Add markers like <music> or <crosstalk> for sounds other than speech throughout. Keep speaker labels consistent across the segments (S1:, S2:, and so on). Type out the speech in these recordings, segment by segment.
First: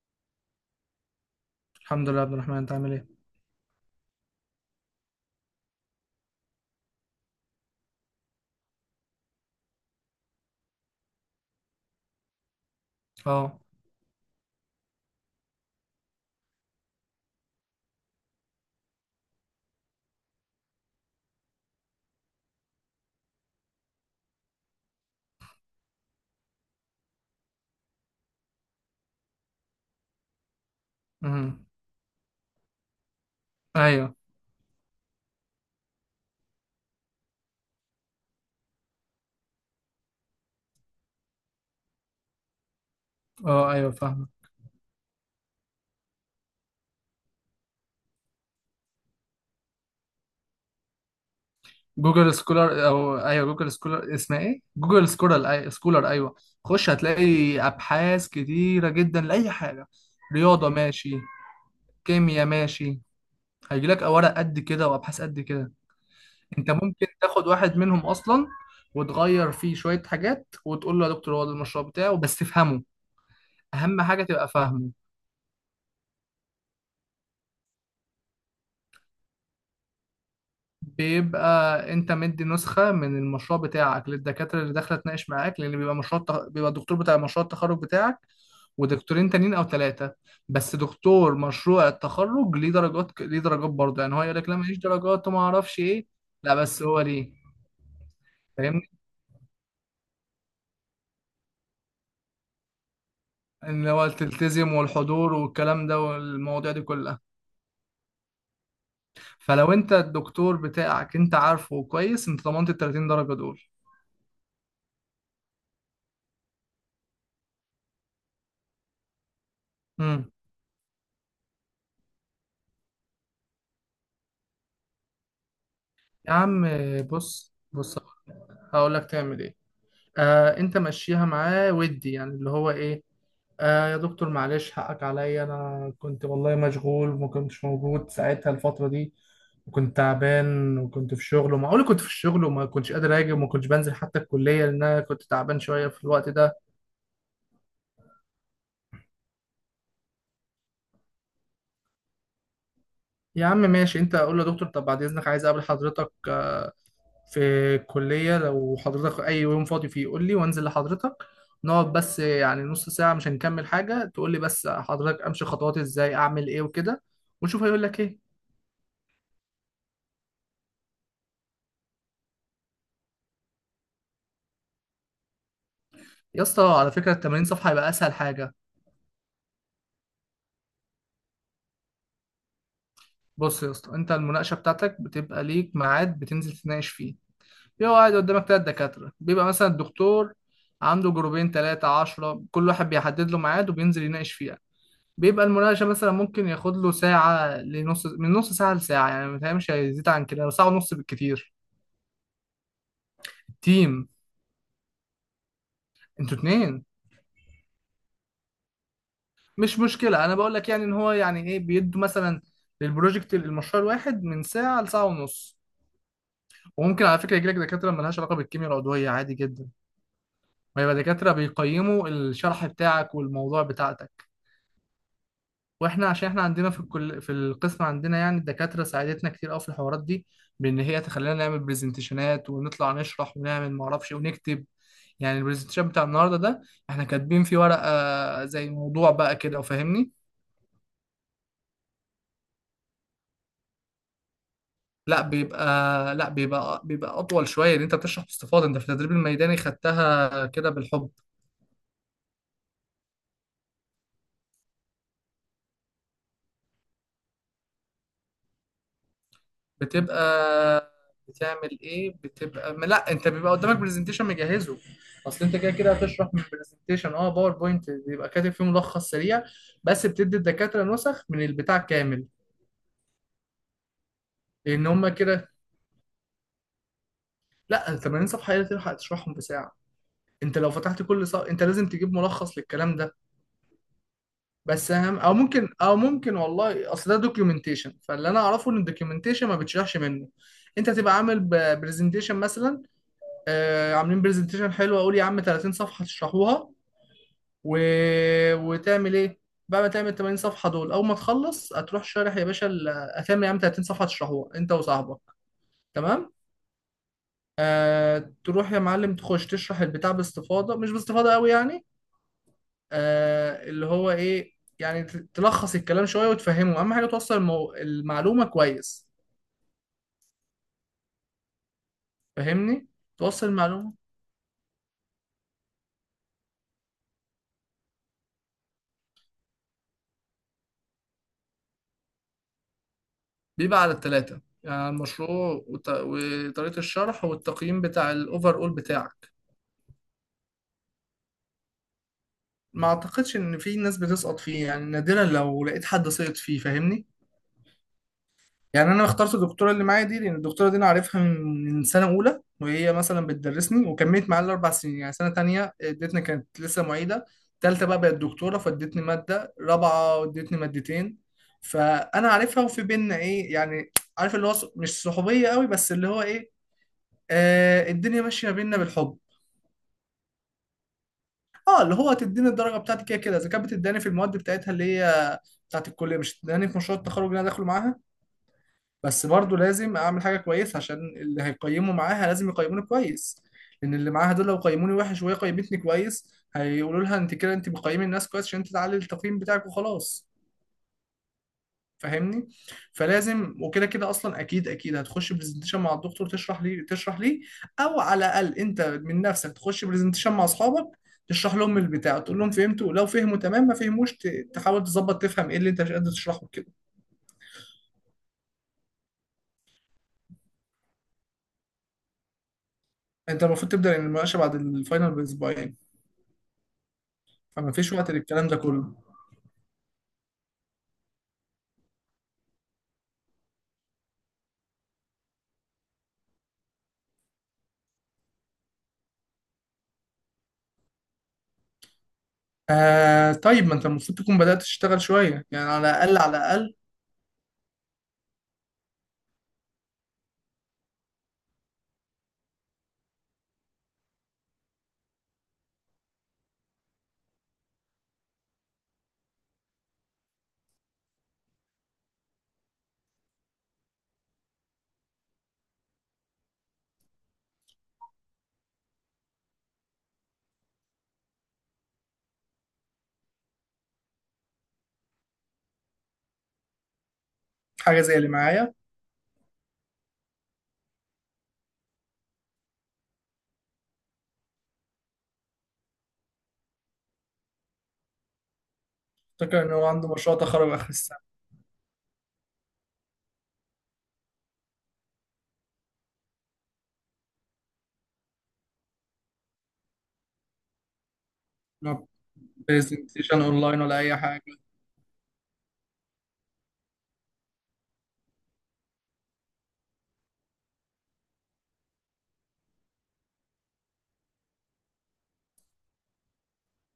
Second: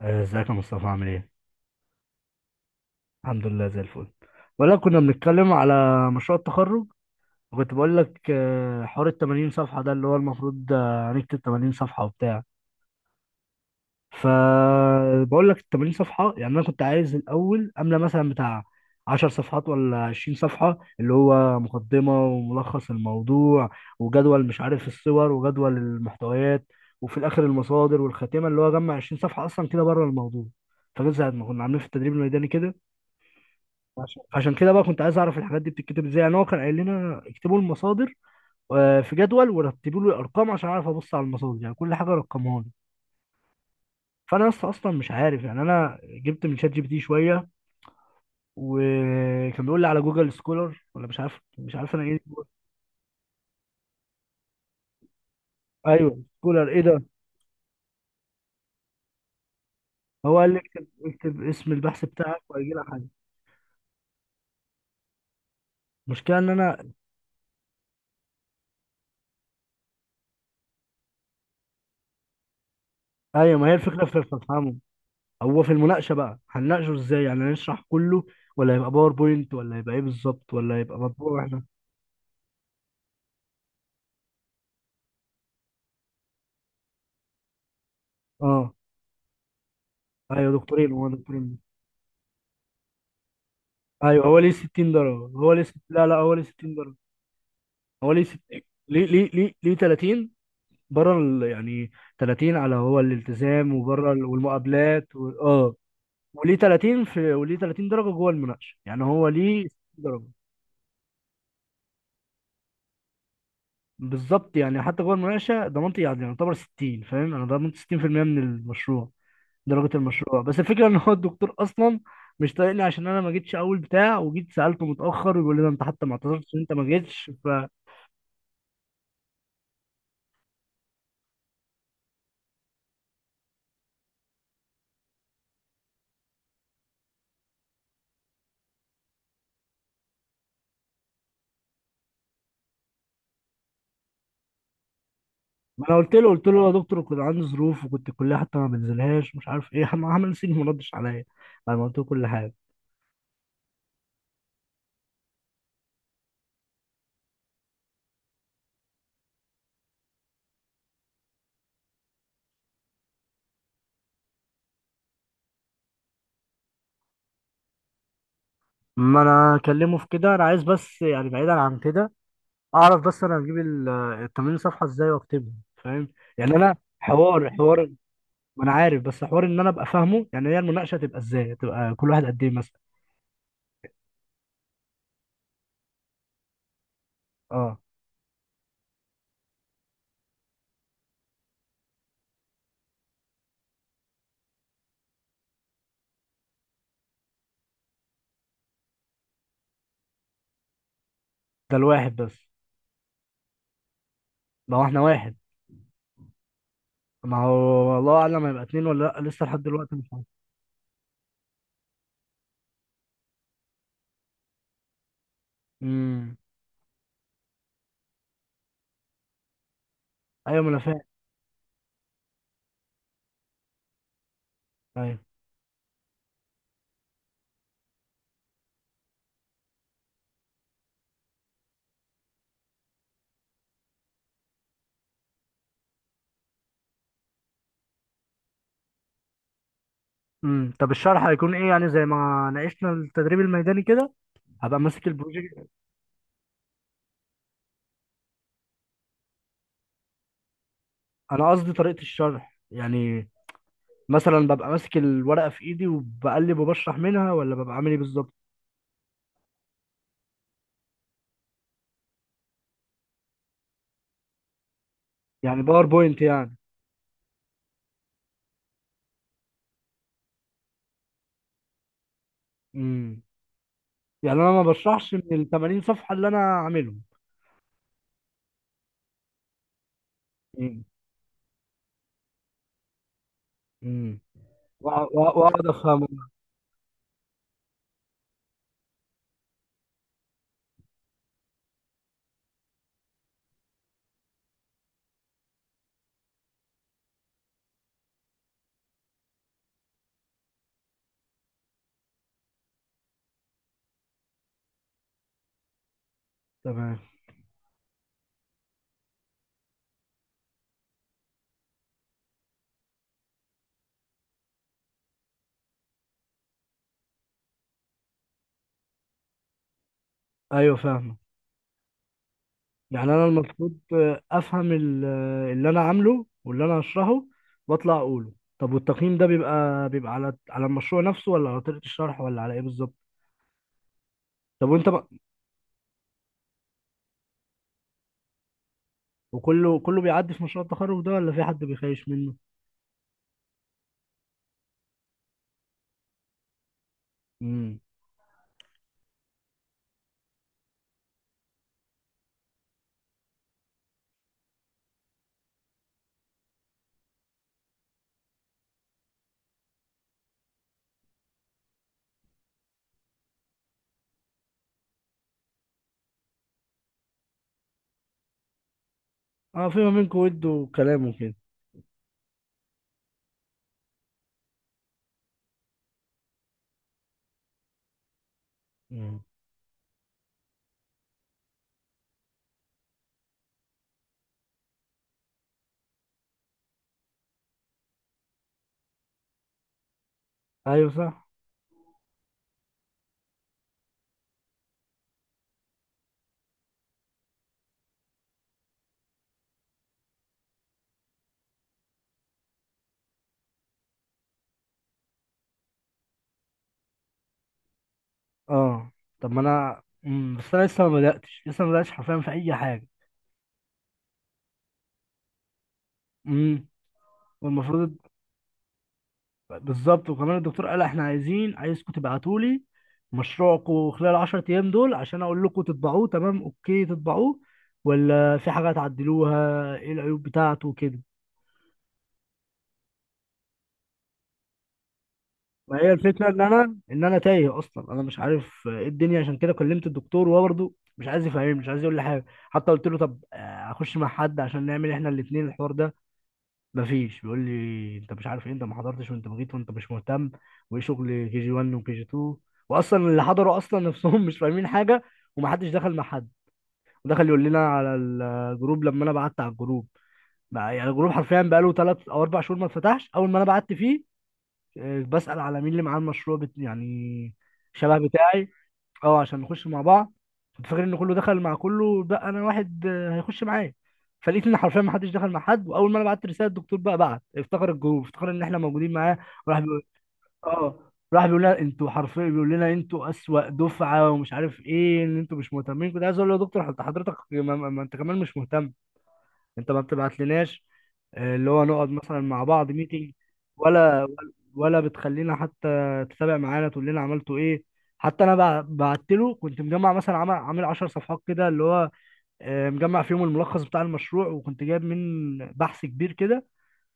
S1: ازيك يا مصطفى، عامل ايه؟
S2: الحمد لله يا عبد الرحمن، انت عامل ايه؟
S1: الحمد لله زي الفل. ولا كنا بنتكلم على مشروع التخرج، وكنت بقول لك حوار ال 80 صفحة ده اللي هو المفروض هنكتب 80 صفحة وبتاع.
S2: اه
S1: فبقول لك ال 80 صفحة، يعني انا كنت عايز الاول املى مثلا بتاع 10 صفحات ولا 20 صفحة، اللي هو مقدمة وملخص الموضوع وجدول، مش عارف، الصور وجدول المحتويات، وفي الاخر المصادر والخاتمة، اللي هو جمع 20 صفحة اصلا كده بره الموضوع. فجزء ما كنا
S2: امم
S1: عاملين في التدريب الميداني كده.
S2: ايوه
S1: عشان كده بقى كنت عايز اعرف الحاجات دي بتتكتب ازاي. يعني هو كان قايل لنا اكتبوا المصادر في جدول، ورتبوا لي الارقام عشان اعرف ابص على المصادر، يعني كل حاجه رقمها لي.
S2: اه ايوه فاهم.
S1: فانا لسه اصلا مش عارف، يعني انا جبت من شات جي بي تي شويه، وكان بيقول لي على جوجل سكولر ولا مش عارف انا ايه.
S2: جوجل سكولر، او ايوه جوجل سكولر، اسمها ايه؟ جوجل سكولر، اي سكولر،
S1: ايوه،
S2: ايوه.
S1: سكولر ايه
S2: خش
S1: ده؟
S2: هتلاقي ابحاث كتيره جدا لاي حاجه.
S1: هو قال لي
S2: رياضه
S1: اكتب
S2: ماشي،
S1: اكتب اسم البحث بتاعك
S2: كيمياء
S1: وهيجي لك
S2: ماشي،
S1: حاجه.
S2: هيجيلك ورق قد كده وابحاث قد كده.
S1: المشكله ان
S2: انت
S1: انا...
S2: ممكن تاخد واحد منهم اصلا وتغير فيه شويه حاجات وتقول له يا دكتور هو ده المشروع بتاعه، بس تفهمه،
S1: ايوه، ما هي
S2: اهم
S1: الفكره في
S2: حاجه
S1: في
S2: تبقى
S1: افهمه.
S2: فاهمه.
S1: هو في المناقشه بقى هنناقشه ازاي؟ يعني هنشرح كله، ولا هيبقى باوربوينت، ولا هيبقى ايه بالظبط، ولا هيبقى مطبوع؟
S2: بيبقى انت مدي نسخة من المشروع بتاعك للدكاترة اللي داخلة تناقش معاك، لان بيبقى بيبقى الدكتور بتاع مشروع التخرج بتاعك،
S1: اه،
S2: ودكتورين تانيين او ثلاثة.
S1: ايوه،
S2: بس
S1: دكتورين، هو
S2: دكتور
S1: دكتورين.
S2: مشروع التخرج ليه درجات، ليه درجات برضه، يعني هو
S1: ايوه،
S2: يقول
S1: هو
S2: لك
S1: ليه
S2: لا ماليش
S1: 60 درجه،
S2: درجات وما
S1: هو ليه
S2: اعرفش
S1: لا
S2: ايه.
S1: لا، هو ليه
S2: لا
S1: 60
S2: بس
S1: درجه.
S2: هو ليه،
S1: هو ليه
S2: فاهمني؟
S1: ليه 30 بره يعني 30 على هو الالتزام،
S2: ان هو
S1: وبره ال...
S2: تلتزم،
S1: والمقابلات و...
S2: والحضور
S1: اه.
S2: والكلام ده
S1: وليه
S2: والمواضيع دي
S1: 30
S2: كلها.
S1: في وليه 30 درجه جوه المناقشه، يعني هو ليه
S2: فلو انت
S1: 60 درجه.
S2: الدكتور بتاعك انت عارفه كويس، انت ضمنت ال 30 درجة دول.
S1: بالظبط، يعني حتى جوه المناقشه ضمنت، يعني يعتبر 60، فاهم، انا ضمنت 60% من المشروع، درجة
S2: امم.
S1: المشروع. بس الفكرة ان هو الدكتور اصلا مش طايقني، عشان انا ما جيتش اول بتاع، وجيت سألته متأخر، يقول لي ده انت حتى ما
S2: يا
S1: اعتذرتش إن
S2: عم
S1: انت ما جيتش.
S2: بص
S1: فانا
S2: بص، هقول لك تعمل ايه. آه انت مشيها معاه، ودي يعني اللي هو ايه، آه يا دكتور معلش حقك عليا، انا كنت والله مشغول وما كنتش موجود ساعتها الفترة دي، وكنت تعبان وكنت في شغل، ومعقول كنت في الشغل وما كنتش قادر اجي، وما كنتش بنزل حتى الكلية لان انا كنت تعبان شوية في
S1: قلت له
S2: الوقت
S1: قلت
S2: ده.
S1: له يا دكتور كنت عندي ظروف، وكنت الكلية حتى ما بنزلهاش، مش عارف ايه <laughs> عمل سيني، ما ردش عليا بعد ما قلت له كل حاجة.
S2: يا عم ماشي، انت اقول له يا دكتور طب بعد اذنك عايز اقابل حضرتك في الكلية، لو حضرتك أي يوم فاضي فيه قول لي وأنزل لحضرتك. نقعد بس يعني نص ساعة، مش هنكمل حاجة، تقول لي بس حضرتك أمشي خطوات إزاي، أعمل إيه وكده. ونشوف هيقول لك إيه.
S1: ما انا اكلمه في كده، انا عايز بس، يعني بعيدا عن كده، اعرف بس انا هجيب ال 80 صفحة ازاي واكتبهم، فاهم؟
S2: يا
S1: يعني
S2: اسطى
S1: انا
S2: على فكرة ال 80
S1: حوار
S2: صفحة هيبقى
S1: حوار
S2: أسهل حاجة.
S1: ما انا عارف، بس حوار ان انا ابقى فاهمه. يعني هي المناقشة تبقى ازاي؟ تبقى كل واحد قد ايه مثلا؟
S2: بص يا اسطى، أنت المناقشة بتاعتك بتبقى ليك ميعاد بتنزل تناقش فيه.
S1: اه،
S2: بيبقى قاعد قدامك تلات دكاترة. بيبقى مثلا الدكتور عنده جروبين تلاتة عشرة، كل واحد بيحدد له ميعاد وبينزل يناقش فيه. بيبقى المناقشة مثلا ممكن ياخد له ساعة لنص، من نص ساعة لساعة يعني، ما مش هيزيد عن كده، ساعة ونص بالكتير.
S1: ده الواحد بس؟
S2: التيم.
S1: ما هو احنا واحد.
S2: انتوا اتنين.
S1: ما هو الله اعلم هيبقى اتنين ولا لا، لسه لحد
S2: مش
S1: دلوقتي مش عارف.
S2: مشكلة أنا بقول لك يعني إن هو يعني إيه بيدوا مثلا للبروجكت، المشروع الواحد من ساعة لساعة ونص.
S1: امم.
S2: وممكن على فكرة يجيلك دكاترة ملهاش علاقة بالكيمياء العضوية، عادي جدا،
S1: ايوه، ما انا
S2: ويبقى
S1: فاهم.
S2: دكاترة بيقيموا الشرح بتاعك والموضوع بتاعتك.
S1: ايوه.
S2: واحنا عشان احنا عندنا في الكل في القسم عندنا يعني الدكاتره ساعدتنا كتير قوي في الحوارات دي، بان هي تخلينا نعمل برزنتيشنات ونطلع نشرح ونعمل ما اعرفش إيه ونكتب. يعني البرزنتيشن بتاع النهارده ده احنا كاتبين فيه ورقه زي موضوع بقى كده، وفاهمني.
S1: امم. طب الشرح هيكون ايه؟ يعني زي ما ناقشنا التدريب الميداني كده، هبقى ماسك
S2: لا بيبقى
S1: البروجكت.
S2: لا بيبقى بيبقى اطول شويه، ان انت بتشرح باستفاضه. انت في التدريب الميداني خدتها كده بالحب.
S1: انا قصدي طريقه الشرح يعني، مثلا ببقى ماسك الورقه في ايدي وبقلب وبشرح منها، ولا ببقى عامل ايه بالظبط؟
S2: بتبقى بتعمل ايه بتبقى ما لا انت بيبقى قدامك برزنتيشن مجهزه. اصل انت
S1: يعني
S2: كده كده
S1: باوربوينت
S2: هتشرح من
S1: يعني؟
S2: البرزنتيشن، اه باوربوينت بيبقى كاتب فيه ملخص سريع. بس بتدي الدكاتره نسخ من البتاع كامل.
S1: امم يعني انا ما
S2: لان هم
S1: بشرحش من
S2: كده.
S1: ال 80 صفحه اللي انا عاملهم؟
S2: لا 80 صفحه ايه تلحق تشرحهم بساعه؟ انت لو
S1: امم.
S2: فتحت كل صفحه انت لازم تجيب ملخص للكلام ده.
S1: امم.
S2: بس اهم، او
S1: واقعد
S2: ممكن او
S1: افهمهم.
S2: ممكن والله، اصل ده دوكيومنتيشن، فاللي انا اعرفه ان الدوكيومنتيشن ما بتشرحش منه. انت تبقى عامل برزنتيشن مثلا، عاملين برزنتيشن حلو، اقول يا عم 30 صفحه تشرحوها. و... وتعمل ايه؟ بعد ما تعمل 80 صفحه دول، اول ما تخلص هتروح شارح يا باشا هتعمل يا عم 30 صفحه تشرحوها انت وصاحبك. تمام.
S1: تمام.
S2: آه تروح يا معلم تخش تشرح البتاع باستفاضه، مش باستفاضه قوي يعني، آه اللي هو ايه يعني، تلخص الكلام شويه وتفهمه. اهم حاجه توصل المعلومه كويس.
S1: ايوه، فاهم.
S2: فاهمني؟
S1: يعني انا
S2: توصل
S1: المفروض
S2: المعلومه.
S1: افهم اللي انا عامله واللي انا هشرحه، واطلع اقوله. طب، والتقييم ده بيبقى على المشروع نفسه، ولا على طريقة الشرح، ولا على ايه بالظبط؟
S2: بيبقى على التلاتة،
S1: طب،
S2: يعني
S1: وانت
S2: على
S1: بقى،
S2: المشروع وطريقة الشرح والتقييم بتاع الأوفر أول بتاعك.
S1: وكله بيعدي في مشروع التخرج ده، ولا في حد بيخايش منه؟
S2: ما أعتقدش إن في ناس بتسقط فيه، يعني نادرا لو لقيت حد سقط فيه، فاهمني.
S1: امم.
S2: يعني أنا اخترت الدكتورة اللي معايا دي لأن الدكتورة دي أنا عارفها من سنة أولى، وهي مثلا بتدرسني وكملت معايا الأربع سنين، يعني سنة تانية ادتني كانت لسه معيدة، تالتة بقى بقت دكتورة فادتني مادة، رابعة ادتني مادتين. فأنا عارفها، وفي بينا إيه يعني، عارف اللي هو مش صحوبية قوي، بس اللي هو إيه، آه الدنيا ماشيه بينا بالحب.
S1: اه، في ما بينكم ود وكلام وكده.
S2: اه اللي هو تديني الدرجه بتاعتي كده كده، اذا كانت بتداني في المواد بتاعتها اللي هي بتاعت الكليه، مش بتداني في مشروع التخرج اللي انا داخله معاها.
S1: امم.
S2: بس برضه لازم اعمل حاجه كويسه عشان اللي هيقيموا معاها لازم يقيموني كويس، لان اللي معاها دول لو قيموني وحش وهي قيمتني كويس هيقولوا لها انت كده انت بتقيمي الناس كويس عشان انت تعلي التقييم بتاعك، وخلاص.
S1: ايوه، صح.
S2: فاهمني؟ فلازم، وكده كده اصلا اكيد اكيد هتخش برزنتيشن مع الدكتور تشرح ليه تشرح ليه، او على الاقل انت من نفسك تخش برزنتيشن مع اصحابك تشرح لهم البتاع، تقول لهم فهمتوا؟ لو فهموا تمام، ما فهموش تحاول تظبط تفهم ايه اللي انت مش قادر تشرحه كده.
S1: اه، طب ما انا... بس انا لسه ما بداتش، لسه ما بداتش حرفيا في اي حاجه.
S2: انت المفروض تبدا المناقشه بعد الفاينل باسبوعين،
S1: امم.
S2: فما فيش
S1: والمفروض...
S2: وقت للكلام ده كله.
S1: بالظبط، وكمان الدكتور قال احنا عايزين، عايزكم تبعتوا لي مشروعكم خلال 10 ايام دول، عشان اقول لكم تطبعوه، تمام اوكي تطبعوه، ولا في حاجه تعدلوها، ايه العيوب بتاعته وكده.
S2: آه طيب ما انت المفروض تكون بدات تشتغل شويه يعني،
S1: ما
S2: على
S1: هي
S2: الاقل
S1: الفكره
S2: على
S1: ان
S2: الاقل
S1: انا، ان انا تايه اصلا، انا مش عارف ايه الدنيا، عشان كده كلمت الدكتور وهو برضه مش عايز يفهمني، مش عايز يقول لي حاجه. حتى قلت له طب اخش مع حد، عشان نعمل احنا الاثنين الحوار ده، مفيش. بيقول لي انت مش عارف ايه، انت ما حضرتش، وانت بغيت، وانت مش مهتم، وايه شغل كي جي 1 وكي جي 2، واصلا اللي حضروا اصلا <laughs> نفسهم مش فاهمين حاجه، ومحدش دخل مع حد. ودخل يقول لنا على الجروب لما انا بعت على الجروب. يعني الجروب حرفيا بقاله 3 او 4 شهور ما اتفتحش، اول ما انا بعت فيه بسال على مين اللي معاه المشروع يعني شبه
S2: حاجه زي اللي
S1: بتاعي،
S2: معايا.
S1: اه، عشان نخش مع بعض. كنت فاكر ان كله دخل مع كله، بقى انا واحد هيخش معايا. فلقيت ان حرفيا ما حدش دخل مع حد. واول ما انا بعت رساله، الدكتور بقى بعت افتكر الجروب، افتكر ان احنا موجودين معاه وراح
S2: افتكر ان
S1: بيقول...
S2: هو عنده مشروع تخرج
S1: اه،
S2: اخر السنه.
S1: راح بيقول لنا انتوا، حرفيا بيقول لنا انتوا اسوأ دفعه، ومش عارف ايه، ان انتوا مش مهتمين. كنت عايز اقول له يا دكتور حضرتك، ما انت كمان مش مهتم، انت ما بتبعتلناش اللي هو نقعد مثلا مع بعض ميتنج،
S2: برزنتيشن اونلاين ولا
S1: ولا
S2: اي حاجه؟
S1: ولا بتخلينا حتى تتابع معانا، تقول لنا عملتوا ايه. حتى انا بعت له، كنت مجمع مثلا عامل 10 صفحات كده اللي هو مجمع فيهم الملخص بتاع المشروع، وكنت جايب من بحث كبير كده.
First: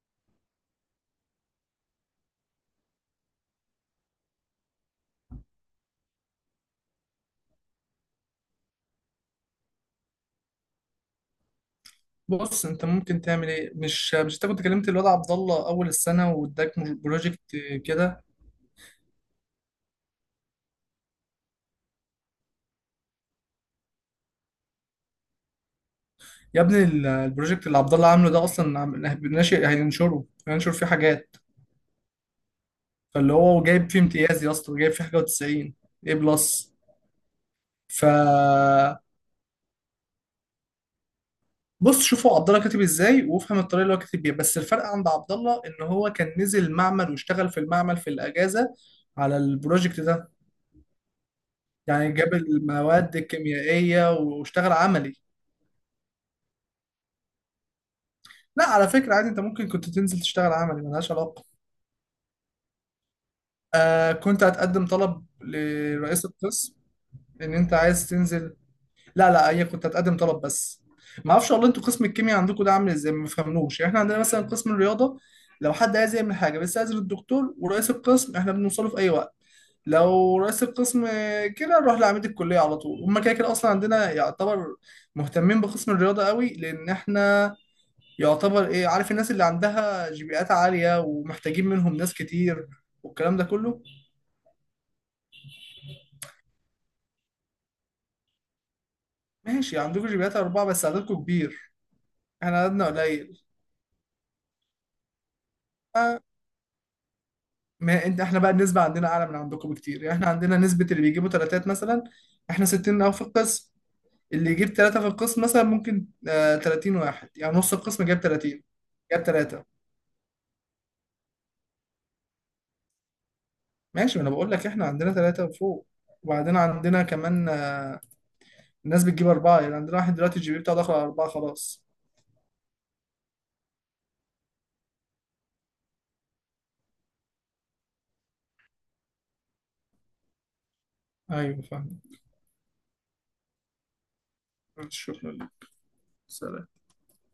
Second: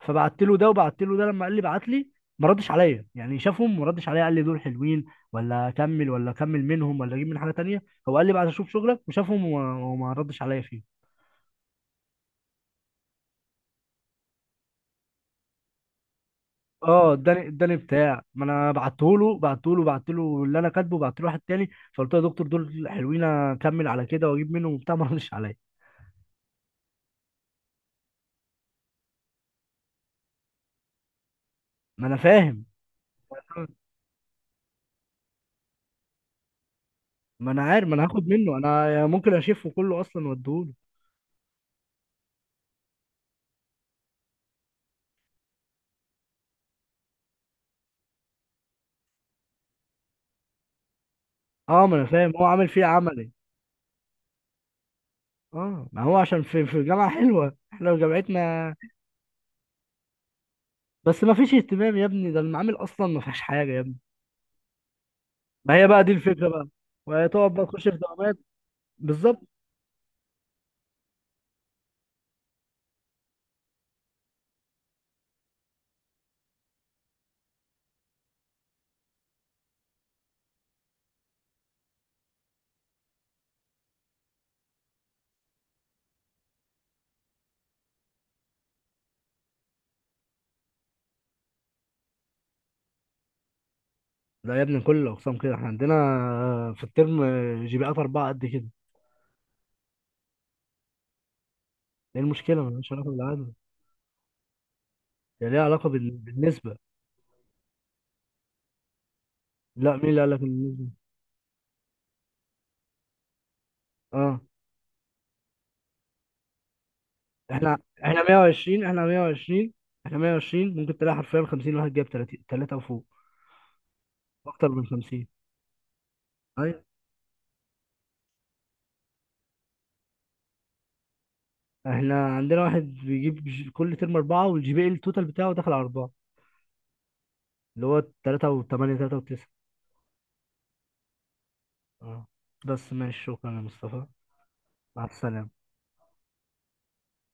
S1: فبعت له ده، وبعت له ده، لما قال لي بعت لي، ما ردش عليا، يعني شافهم ما ردش عليا قال لي دول حلوين ولا اكمل، ولا اكمل منهم، ولا اجيب من حاجه تانية. هو قال لي بعد اشوف شغلك، وشافهم وما ردش عليا فيه.
S2: بص انت ممكن تعمل ايه، مش انت كنت كلمت الواد عبد الله اول السنه واداك
S1: اه،
S2: بروجكت
S1: اداني بتاع،
S2: كده؟
S1: ما انا بعته له بعت له اللي انا كاتبه، بعت له واحد تاني. فقلت له يا دكتور دول حلوين، اكمل على كده واجيب منه وبتاع <laughs> ما ردش عليا.
S2: يا ابني البروجكت اللي عبد الله عامله ده اصلا ناشئ، هينشره، هينشر فيه حاجات.
S1: ما انا فاهم.
S2: فاللي هو جايب فيه امتياز يا اسطى، جايب فيه حاجه و90 ايه بلس.
S1: ما انا عارف، ما انا
S2: ف
S1: هاخد منه، انا ممكن اشفه كله اصلا واديهوله.
S2: بص شوفوا عبد الله كاتب ازاي وافهم الطريقه اللي هو كاتب بيها. بس الفرق عند عبد الله ان هو كان نزل معمل واشتغل في المعمل في الاجازه على البروجكت ده،
S1: اه، ما انا
S2: يعني
S1: فاهم،
S2: جاب
S1: هو عامل فيه
S2: المواد
S1: عملي.
S2: الكيميائيه واشتغل عملي.
S1: اه، ما هو عشان في جامعه حلوه، احنا
S2: لا
S1: جامعتنا
S2: على فكرة عادي انت ممكن كنت تنزل تشتغل عملي، ملهاش
S1: بس ما
S2: علاقة.
S1: فيش اهتمام يا ابني، ده المعامل اصلا ما فيهاش حاجه يا ابني.
S2: آه كنت هتقدم طلب
S1: ما هي بقى دي
S2: لرئيس
S1: الفكره بقى،
S2: القسم ان
S1: وتقعد بقى
S2: انت
S1: تخش في
S2: عايز
S1: دوامات،
S2: تنزل. لا
S1: بالظبط.
S2: لا هي كنت هتقدم طلب بس. ما اعرفش والله انتوا قسم الكيمياء عندكم ده عامل ازاي، ما فهمنوش، يعني احنا عندنا مثلا قسم الرياضة لو حد عايز يعمل حاجة بس، عايز الدكتور ورئيس القسم احنا بنوصله في اي وقت، لو رئيس القسم كده نروح لعميد الكلية على طول. هما كده كده اصلا عندنا يعتبر مهتمين بقسم الرياضة قوي، لان احنا يعتبر ايه، عارف الناس اللي عندها جي عالية ومحتاجين منهم ناس كتير والكلام ده كله.
S1: لا يا ابني، كل الاقسام كده، احنا عندنا في الترم جي بي ات اربعه قد كده.
S2: ماشي عندكم جي أربعة بس عددكم كبير،
S1: ايه
S2: احنا
S1: المشكله؟
S2: عددنا
S1: مالهاش علاقه
S2: قليل.
S1: بالعدد، هي ليها علاقه
S2: آه،
S1: بالنسبه.
S2: ما انت احنا بقى النسبة عندنا أعلى من عندكم
S1: لا،
S2: بكتير،
S1: مين
S2: يعني
S1: اللي
S2: احنا
S1: قال لك إن
S2: عندنا
S1: النسبه؟
S2: نسبة اللي بيجيبوا تلاتات مثلا احنا 60 أو في القسم،
S1: اه،
S2: اللي يجيب تلاتة في القسم مثلا ممكن 30 واحد، يعني نص
S1: احنا
S2: القسم جاب
S1: احنا
S2: 30،
S1: 120، احنا
S2: جاب تلاتة.
S1: 120، احنا 120. ممكن تلاقي حرفيا 50 واحد جاب 30 ثلاثه وفوق،
S2: ماشي ما أنا بقول لك
S1: اكتر من
S2: احنا عندنا
S1: 50.
S2: تلاتة وفوق. وبعدين
S1: ايوه.
S2: عندنا كمان، ناس بتجيب أربعة، يعني عندنا واحد دلوقتي الجي بي بتاعه داخل على أربعة خلاص.
S1: احنا عندنا واحد بيجيب كل ترم اربعه، والجي بي التوتال بتاعه داخل على اربعه، اللي هو 3 و8، 3 و9.
S2: أيوه فاهم.
S1: اه، بس ماشي، شكرا يا مصطفى. مع
S2: شكرا
S1: السلامه.
S2: لك. سلام.